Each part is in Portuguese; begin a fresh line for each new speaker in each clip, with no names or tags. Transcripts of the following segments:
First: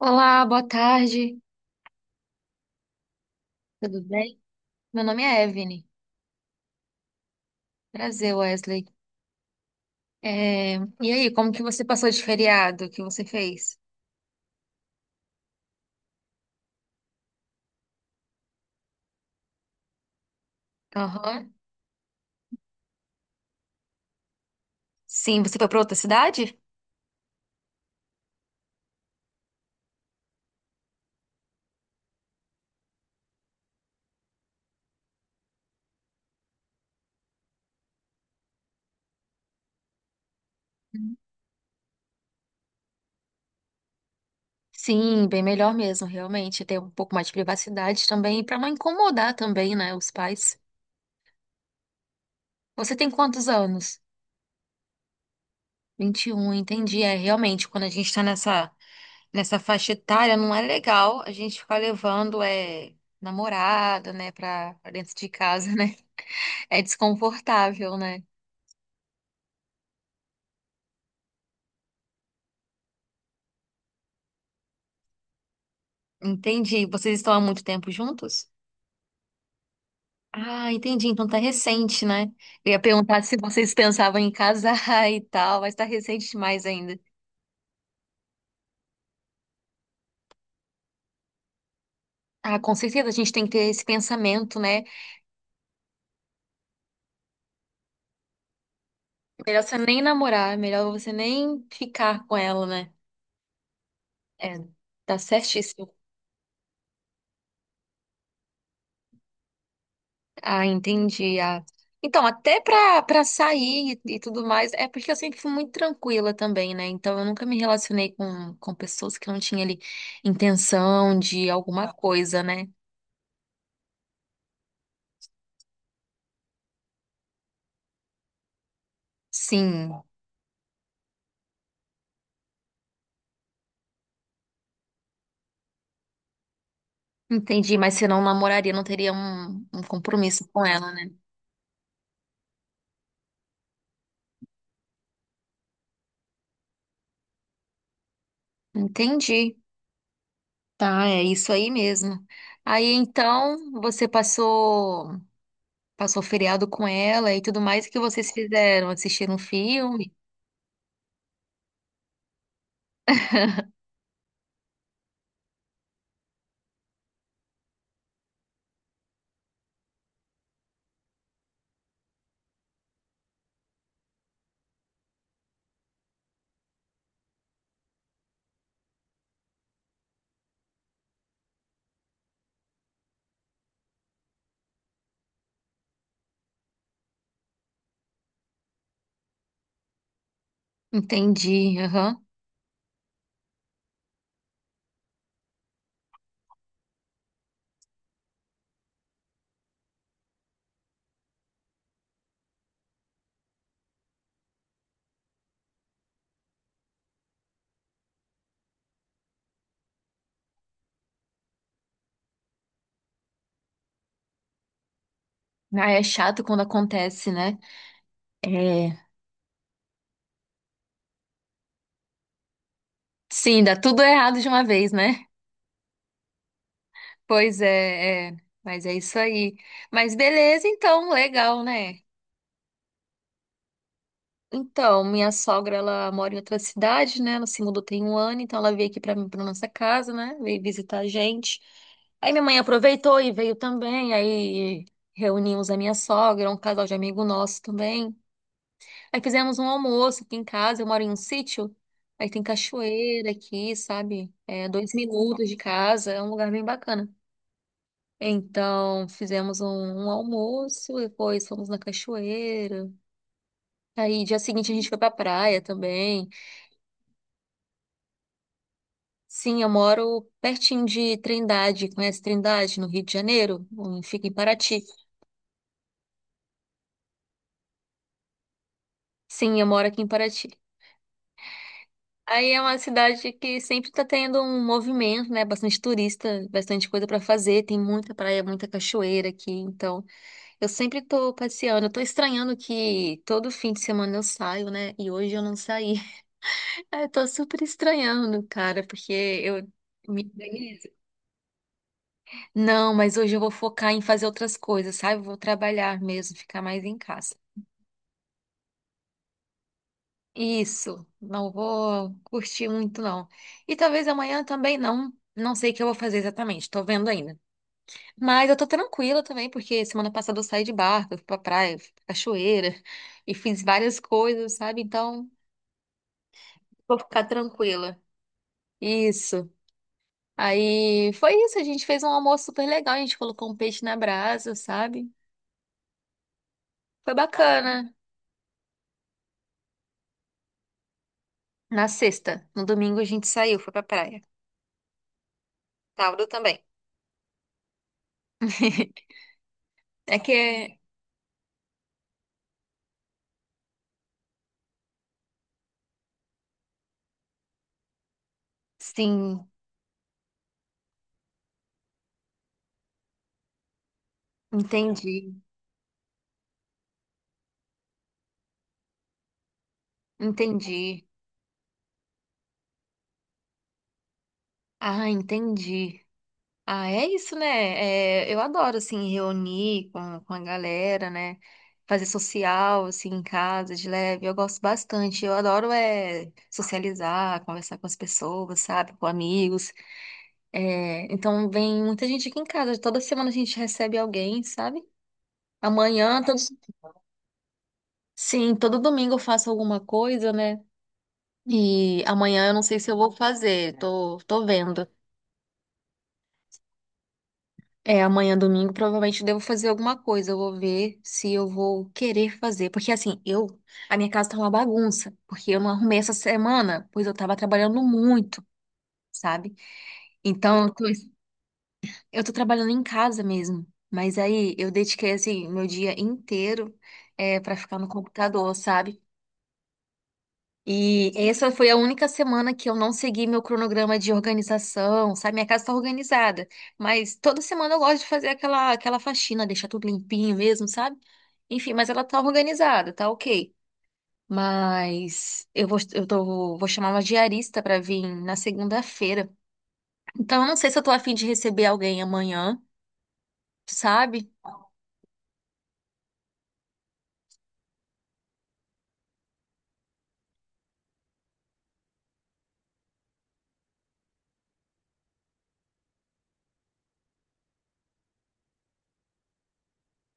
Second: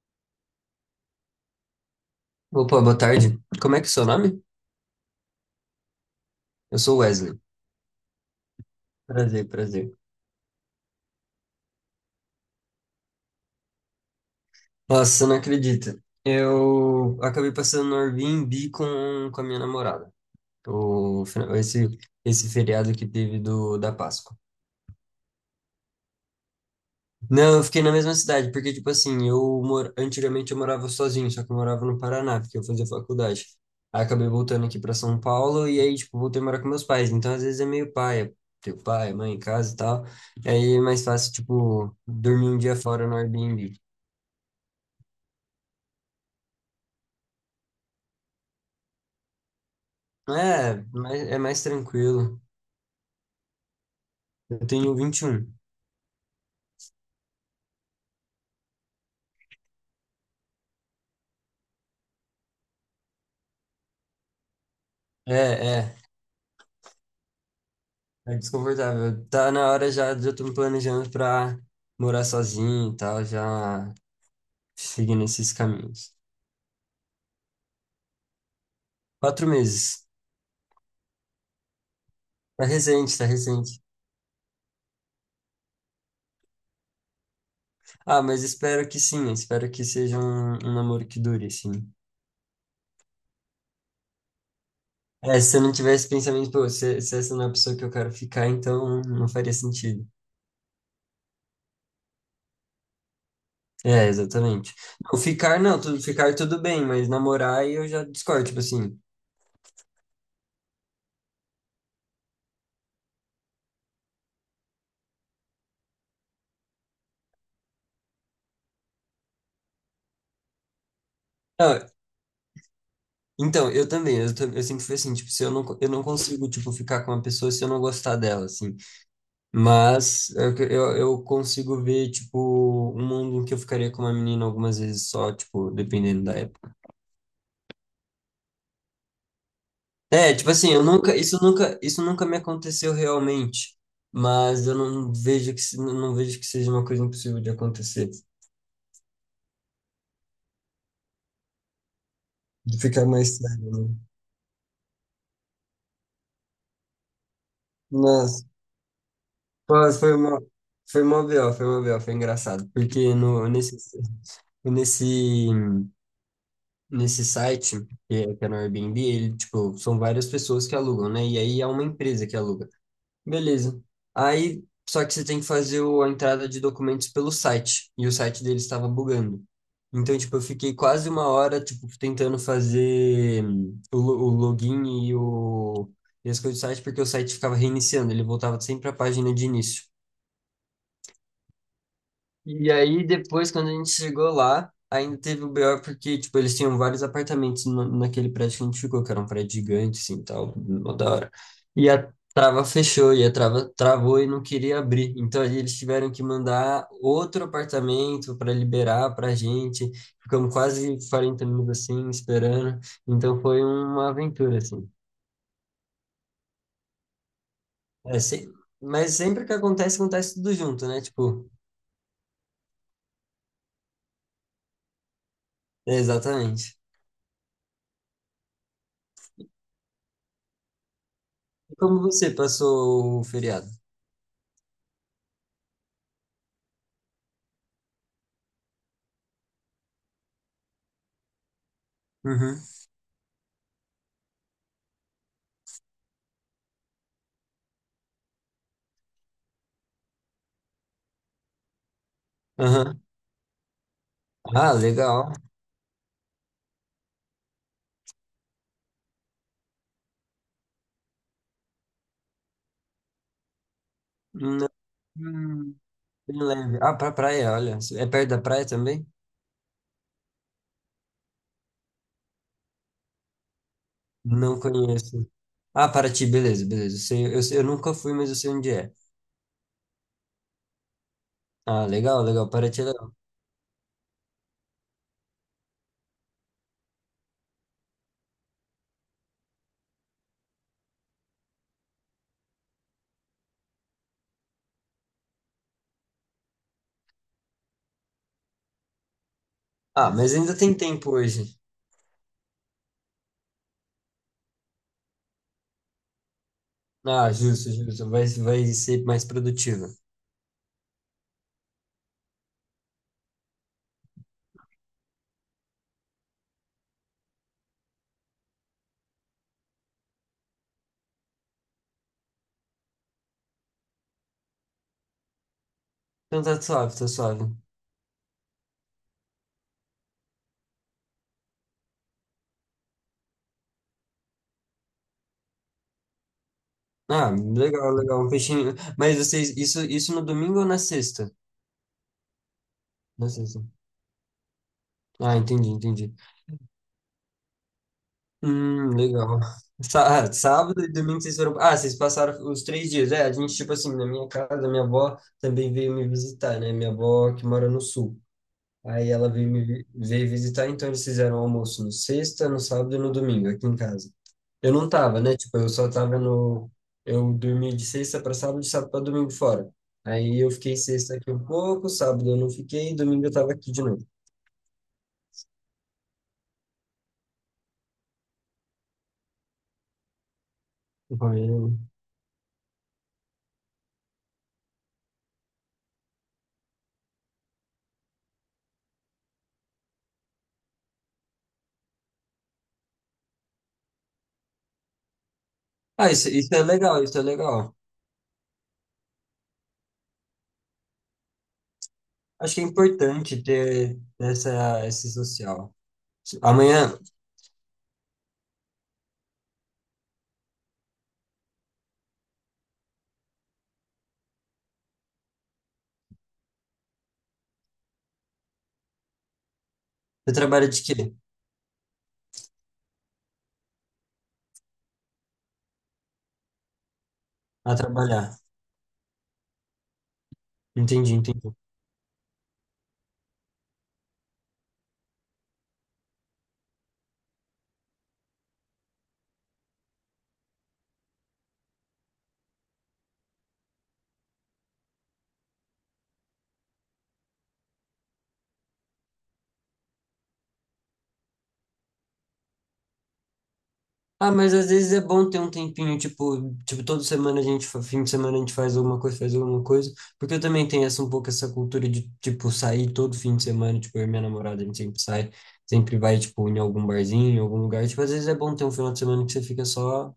Olá, boa tarde,
Opa, boa tarde. Como é que é o
tudo
seu
bem?
nome?
Meu nome é Evelyn.
Eu sou Wesley.
Prazer, Wesley.
Prazer, prazer.
É, E aí, como que você passou de feriado? O que você fez?
Nossa, você não acredita. Eu acabei passando no Airbnb com a minha namorada. O,
Aham.
fina- esse, Esse feriado que teve da Páscoa.
Sim, você foi para outra cidade?
Não, eu fiquei na mesma cidade, porque, tipo assim, antigamente eu morava sozinho, só que eu morava no Paraná, porque eu fazia faculdade. Aí acabei voltando aqui pra São Paulo e aí, tipo, voltei a morar com meus pais. Então, às vezes é meio paia, ter pai, mãe em casa e tal. E aí é mais fácil, tipo, dormir um dia fora no Airbnb.
Sim, bem melhor mesmo, realmente. Ter um pouco mais de privacidade também, para não incomodar também, né, os pais.
É mais tranquilo.
Você tem quantos anos?
Eu tenho 21.
21, entendi. É, realmente, quando a gente tá nessa, nessa faixa etária, não é legal a gente ficar levando namorada, né, pra dentro de
É,
casa,
é,
né? É desconfortável, né?
É desconfortável. Tá na hora já de eu tô me planejando pra morar sozinho e tal, já seguindo esses caminhos.
Entendi. Vocês estão há muito tempo juntos?
Quatro meses.
Ah, entendi. Então tá recente, né?
Tá
Eu ia
recente,
perguntar
tá
se vocês
recente.
pensavam em casar e tal, mas tá recente demais ainda.
Ah, mas espero que sim, espero que seja um namoro que dure, sim.
Ah, com certeza a gente tem que ter esse pensamento, né?
É, se eu não tivesse pensamento, pô, se essa não é a pessoa que eu quero ficar, então não faria
Melhor você nem
sentido.
namorar, melhor você nem ficar com ela, né?
É,
É,
exatamente.
tá
Não, ficar não,
certíssimo.
ficar tudo bem, mas namorar aí eu já discordo, tipo assim.
Ah, entendi. Ah. Então, até pra sair e tudo mais, é porque eu sempre fui muito tranquila também, né? Então, eu nunca me relacionei com pessoas que não tinham ali intenção de
Não,
alguma coisa, né?
então, eu também, eu sempre fui assim, tipo, se eu não consigo, tipo, ficar com uma pessoa se eu não gostar dela, assim.
Sim,
Mas é que eu consigo ver, tipo, um mundo em que eu ficaria com uma menina algumas vezes só, tipo, dependendo da época.
entendi. Mas se não namoraria, não teria um
É,
compromisso
tipo
com
assim, eu
ela, né?
nunca, isso nunca me aconteceu realmente, mas eu não vejo que, não vejo que seja uma coisa impossível de acontecer,
Entendi. Tá, é isso aí mesmo.
de
Aí,
ficar mais
então,
sério, né?
você passou feriado com ela e tudo mais, o que vocês
Nossa,
fizeram? Assistiram um
pô,
filme?
foi uma BO, foi engraçado, porque no, nesse, nesse nesse site, que é no Airbnb, ele, tipo, são várias pessoas que alugam, né? E aí é uma empresa que aluga. Beleza. Aí, só que você tem que fazer a entrada de documentos pelo site, e o site dele estava bugando. Então, tipo, eu fiquei quase uma hora, tipo, tentando fazer o login e as coisas do site, porque o site ficava reiniciando, ele voltava sempre à página de início.
Entendi.
E aí, depois, quando a gente chegou lá, ainda teve o BO porque, tipo, eles tinham vários apartamentos naquele prédio que a gente ficou, que era um prédio gigante, assim, tal, mó da hora. E a trava fechou, e a trava travou e não queria abrir. Então, aí eles tiveram que mandar outro apartamento para liberar pra gente. Ficamos quase 40 minutos, assim, esperando. Então, foi uma aventura, assim.
Ah, é chato quando acontece, né?
É, se-
É.
Mas sempre que acontece, acontece tudo junto, né? Tipo,
Sim, dá tudo errado de uma vez, né?
é, exatamente.
Pois é, é. Mas é isso aí. Mas beleza, então, legal,
E
né?
como você passou o feriado?
Então, minha sogra, ela mora em outra cidade, né? Ela se mudou tem um ano, então ela veio aqui pra mim, pra nossa casa, né? Veio visitar a gente. Aí minha mãe
Uhum.
aproveitou e veio também, aí reunimos a minha sogra, um casal de amigo nosso também. Aí fizemos um almoço aqui em casa, eu moro em um sítio, aí tem
Aham.
cachoeira aqui, sabe? É,
Ah,
dois
legal.
minutos de casa, é um lugar bem bacana. Então, fizemos um almoço, depois fomos na cachoeira. Aí, dia
Não,
seguinte, a gente foi pra praia
hum,
também.
bem leve. Ah, pra praia, olha. É perto da praia também?
Sim, eu moro pertinho de Trindade. Conhece Trindade, no Rio de Janeiro? Fica em
Não
Paraty.
conheço. Ah, Paraty, beleza, beleza. Eu sei, eu nunca fui, mas eu sei onde é.
Sim, eu moro aqui em Paraty.
Ah, legal, legal.
Aí é uma
Paraty é legal.
cidade que sempre tá tendo um movimento, né? Bastante turista, bastante coisa pra fazer. Tem muita praia, muita cachoeira aqui. Então, eu sempre tô passeando. Eu tô estranhando que todo fim de semana eu saio, né? E hoje eu não saí. Aí eu tô super estranhando, cara, porque eu
Ah,
me
mas ainda tem
organizo.
tempo hoje.
Não, mas hoje eu vou focar em fazer outras coisas, sabe? Eu vou trabalhar mesmo, ficar mais em
Ah,
casa.
justo, justo. Vai ser mais produtiva.
Isso, não vou curtir muito, não. E talvez amanhã também não. Não sei o que eu vou fazer exatamente, tô vendo ainda. Mas eu tô tranquila também, porque semana passada eu saí de barco, eu fui pra praia, eu fui pra cachoeira e fiz várias coisas, sabe? Então,
Então tá suave,
vou
tá
ficar
suave.
tranquila. Isso. Aí foi isso, a gente fez um almoço super legal, a gente colocou um peixe na brasa, sabe? Foi
Ah,
bacana.
legal, legal. Um peixinho. Mas vocês, isso no domingo ou na sexta?
Na sexta, no domingo a gente
Na
saiu,
sexta.
foi pra praia.
Ah, entendi, entendi.
Sábado também.
Legal.
É que, é,
Sábado e domingo vocês foram. Ah, vocês passaram os três dias. É, a gente, tipo assim, na minha casa, minha avó também veio me visitar, né? Minha avó que mora no sul. Aí ela
sim.
veio visitar, então eles fizeram almoço no sexta, no sábado e no domingo, aqui em casa. Eu não
Entendi,
tava, né? Tipo, eu só tava no. Eu dormi de sexta para sábado, de sábado para domingo fora. Aí eu fiquei
entendi.
sexta aqui um pouco, sábado eu não fiquei, domingo eu tava aqui de novo.
Ah, entendi. Ah, é isso, né? É, eu adoro, assim, reunir com a galera, né?
Aí-
Fazer social, assim, em casa, de leve. Eu gosto bastante. Eu adoro, é, socializar, conversar com as pessoas, sabe? Com amigos. É, então, vem muita gente aqui em casa. Toda semana a gente recebe alguém, sabe?
Ah,
Amanhã,
isso, isso é legal, isso é legal.
sim, todo domingo eu faço alguma coisa, né? E amanhã eu
Acho que
não
é
sei se eu vou
importante
fazer.
ter
Tô
essa,
vendo.
esse social. Amanhã
É, amanhã, domingo, provavelmente eu devo fazer alguma coisa. Eu vou ver se eu vou querer fazer. Porque assim, a minha casa tá uma bagunça, porque eu não arrumei essa semana, pois eu tava trabalhando muito, sabe?
você
Então,
trabalha
eu
de
tô,
quê?
eu tô trabalhando em casa mesmo. Mas aí eu dediquei assim meu dia inteiro é para
A
ficar no
trabalhar.
computador, sabe? E
Entendi,
essa
entendi.
foi a única semana que eu não segui meu cronograma de organização, sabe? Minha casa está organizada, mas toda semana eu gosto de fazer aquela faxina, deixar tudo limpinho mesmo, sabe? Enfim, mas ela tá organizada, tá ok. Mas eu vou, eu tô, vou chamar uma diarista para vir na segunda-feira. Então eu não sei se eu tô afim de receber alguém amanhã, sabe?
Ah, mas às vezes é bom ter um tempinho, tipo, toda semana a gente, fim de semana a gente faz alguma coisa, porque eu também tenho essa um pouco essa cultura de, tipo, sair todo fim de semana, tipo, eu e minha namorada, a gente sempre sai, sempre vai, tipo, em algum barzinho, em algum lugar, tipo, às vezes é bom ter um final de semana que você fica só,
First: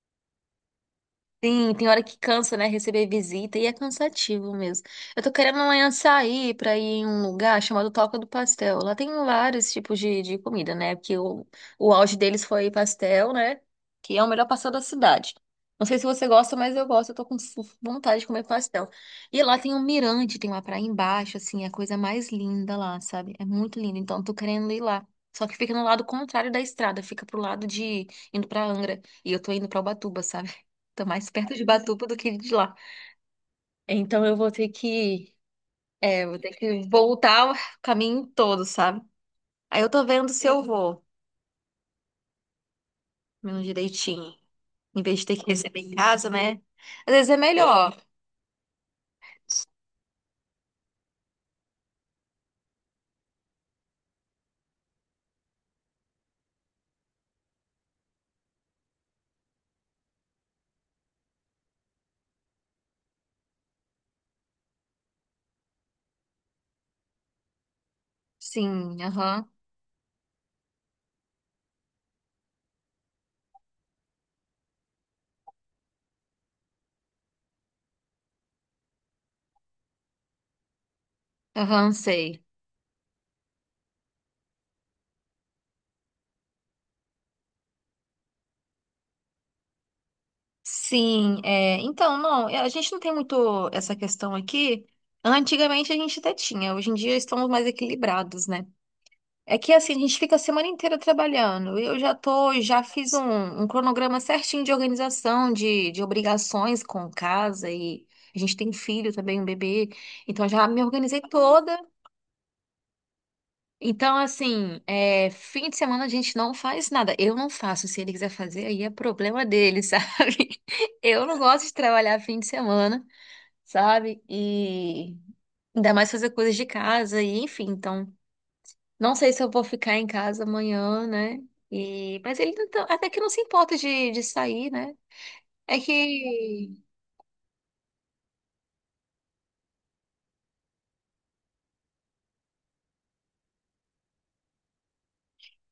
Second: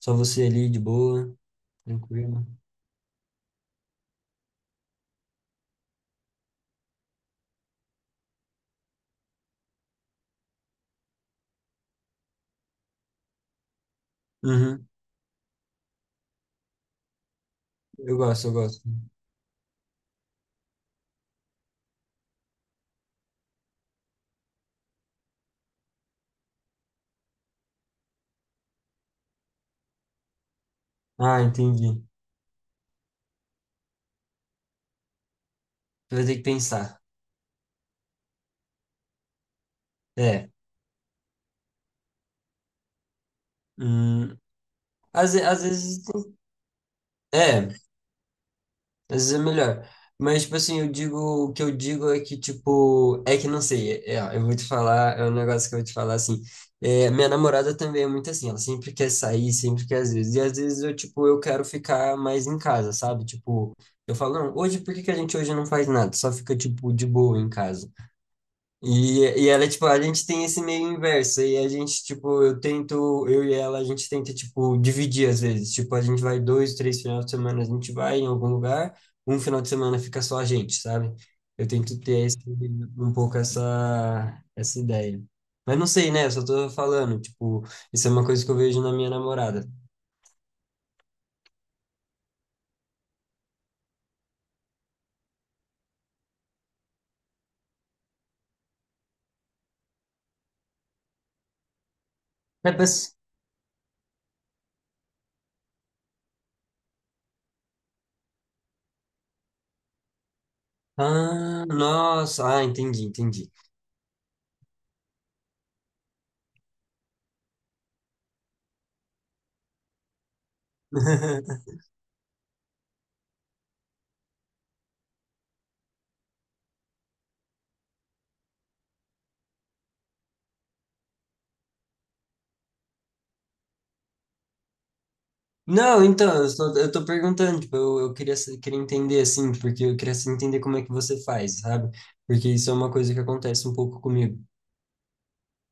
só você ali, de boa,
Sim, tem hora que
tranquilo.
cansa, né? Receber visita e é cansativo mesmo. Eu tô querendo amanhã sair pra ir em um lugar chamado Toca do Pastel. Lá tem vários tipos de comida, né? Porque o auge deles foi pastel, né? Que é o melhor pastel da
Uhum,
cidade. Não sei se você gosta, mas eu gosto. Eu tô com
eu
vontade de comer
gosto, eu gosto.
pastel. E lá tem um mirante, tem uma praia embaixo, assim, é a coisa mais linda lá, sabe? É muito lindo. Então, eu tô querendo ir lá. Só que fica no lado contrário da estrada, fica pro lado de indo pra Angra. E eu tô indo pra Ubatuba, sabe? Tô mais
Ah,
perto de
entendi.
Batuba do que de lá. Então eu vou ter que,
Você vai
é,
ter
vou
que
ter que
pensar.
voltar o caminho todo, sabe? Aí eu tô vendo se
É.
eu vou, mesmo direitinho.
Hum,
Em vez de ter que
às
receber em
vezes.
casa, né? Às vezes é
É, às
melhor.
vezes é melhor. Mas, tipo assim, eu digo. O que eu digo é que, tipo. É que não sei. Ó, eu vou te falar. É um negócio que eu vou te falar assim. É, minha namorada também é muito assim. Ela sempre quer sair, sempre quer às vezes. E às vezes eu, tipo, eu quero ficar mais em casa, sabe? Tipo, eu falo, não, hoje por que que a gente hoje não faz nada? Só fica, tipo, de boa em casa.
Sim,
E,
aham.
e ela, tipo, a gente tem esse meio inverso, e a gente, tipo, eu tento, eu e ela, a gente tenta, tipo, dividir às vezes, tipo, a gente vai dois, três finais de semana, a gente vai em algum lugar, um final de semana fica só a gente, sabe? Eu
Aham,
tento ter esse,
sei.
um pouco essa, essa ideia. Mas não sei, né? Eu só tô falando, tipo, isso é uma coisa que eu vejo na minha namorada.
Sim, é, então, não, é, a gente não tem muito essa questão aqui. Antigamente a gente até tinha, hoje em dia estamos mais equilibrados, né? É que assim, a gente fica a semana inteira trabalhando. Eu já tô,
É,
já fiz
mas-
um cronograma certinho de organização, de obrigações com casa e a gente tem filho também, um bebê. Então já me organizei
Ah,
toda.
nossa, ah, entendi, entendi.
Então, assim, é, fim de semana a gente não faz nada. Eu não faço. Se ele quiser fazer, aí é problema dele, sabe? Eu não gosto de trabalhar fim de semana, sabe? E ainda mais fazer coisas de casa e enfim, então. Não sei se eu vou ficar em casa amanhã, né? E... Mas ele não até que não se importa de sair, né? É
Não, então, eu estou,
que.
eu tô perguntando, tipo, eu queria, queria entender, assim, porque eu queria assim, entender como é que você faz, sabe? Porque isso é uma coisa que acontece um pouco comigo.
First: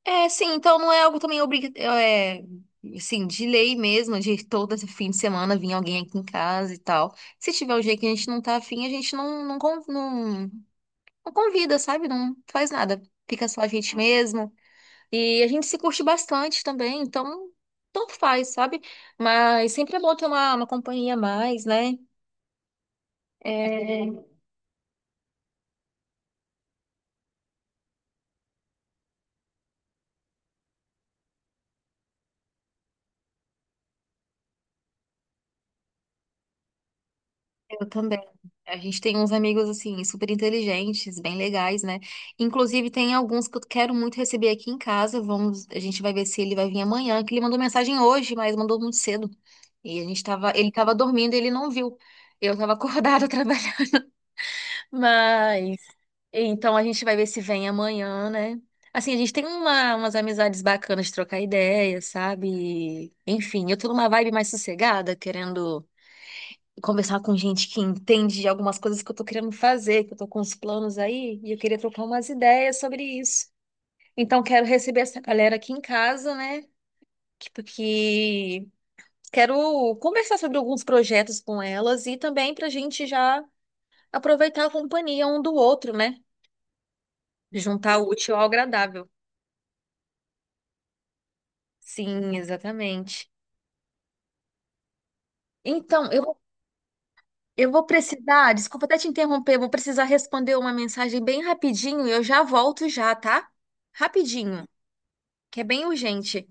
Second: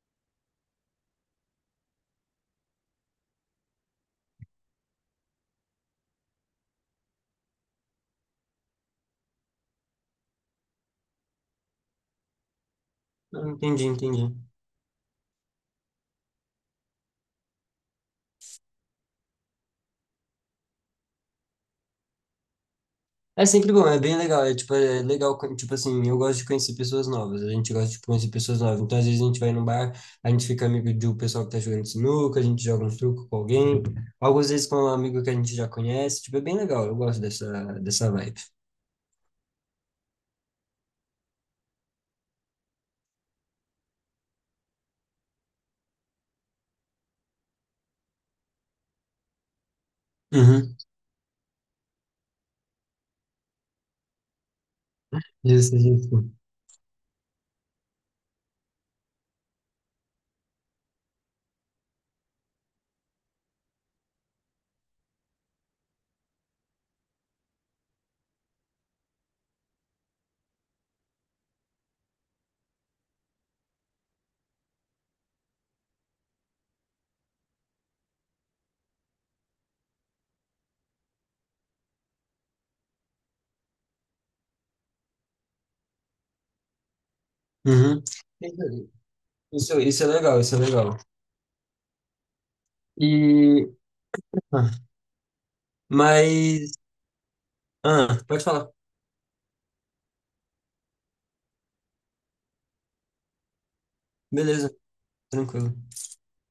Sim, então não é algo também obrigatório. É, assim, de lei mesmo, de todo esse fim de semana vir alguém aqui em casa e tal. Se tiver um dia que a gente não tá afim, a gente não, não, não, não convida, sabe? Não faz nada. Fica
Não,
só a
entendi,
gente
entendi.
mesmo. E a gente se curte bastante também, então tanto faz, sabe? Mas sempre é bom ter uma companhia a mais, né?
É sempre bom, é
É,
bem legal, é, tipo, é legal, quando, tipo assim, eu gosto de conhecer pessoas novas, a gente gosta de conhecer pessoas novas, então às vezes a gente vai no bar, a gente fica amigo de um pessoal que tá jogando sinuca, a gente joga um truco com alguém, algumas vezes com um amigo que a gente já conhece, tipo, é bem legal, eu gosto dessa,
Eu
dessa
também.
vibe.
A gente tem uns amigos, assim, super inteligentes, bem legais, né? Inclusive, tem alguns que eu quero muito receber aqui em casa. A gente vai ver se ele vai vir amanhã, que ele mandou mensagem hoje, mas mandou muito cedo. E a gente tava, ele
Uhum,
tava dormindo, e ele não viu. Eu tava acordada trabalhando.
justo,
Mas,
justo.
então a gente vai ver se vem amanhã, né? Assim, a gente tem uma, umas amizades bacanas de trocar ideias, sabe? Enfim, eu tô numa vibe mais sossegada, querendo conversar com gente que entende de algumas coisas que eu tô querendo fazer, que eu tô com uns planos aí, e eu queria trocar umas ideias sobre isso. Então, quero receber essa galera aqui em casa, né? Que, porque quero conversar sobre alguns projetos com elas e também pra gente já aproveitar a companhia um do outro, né? Juntar
Uhum.
o útil ao agradável.
Isso é legal, isso é legal.
Sim, exatamente.
E. Ah,
Então, eu,
mas.
eu vou
Ah, pode
precisar,
falar.
desculpa até te interromper, vou precisar responder uma mensagem bem rapidinho e eu já volto já, tá? Rapidinho.
Beleza,
Que é
tranquilo.
bem urgente.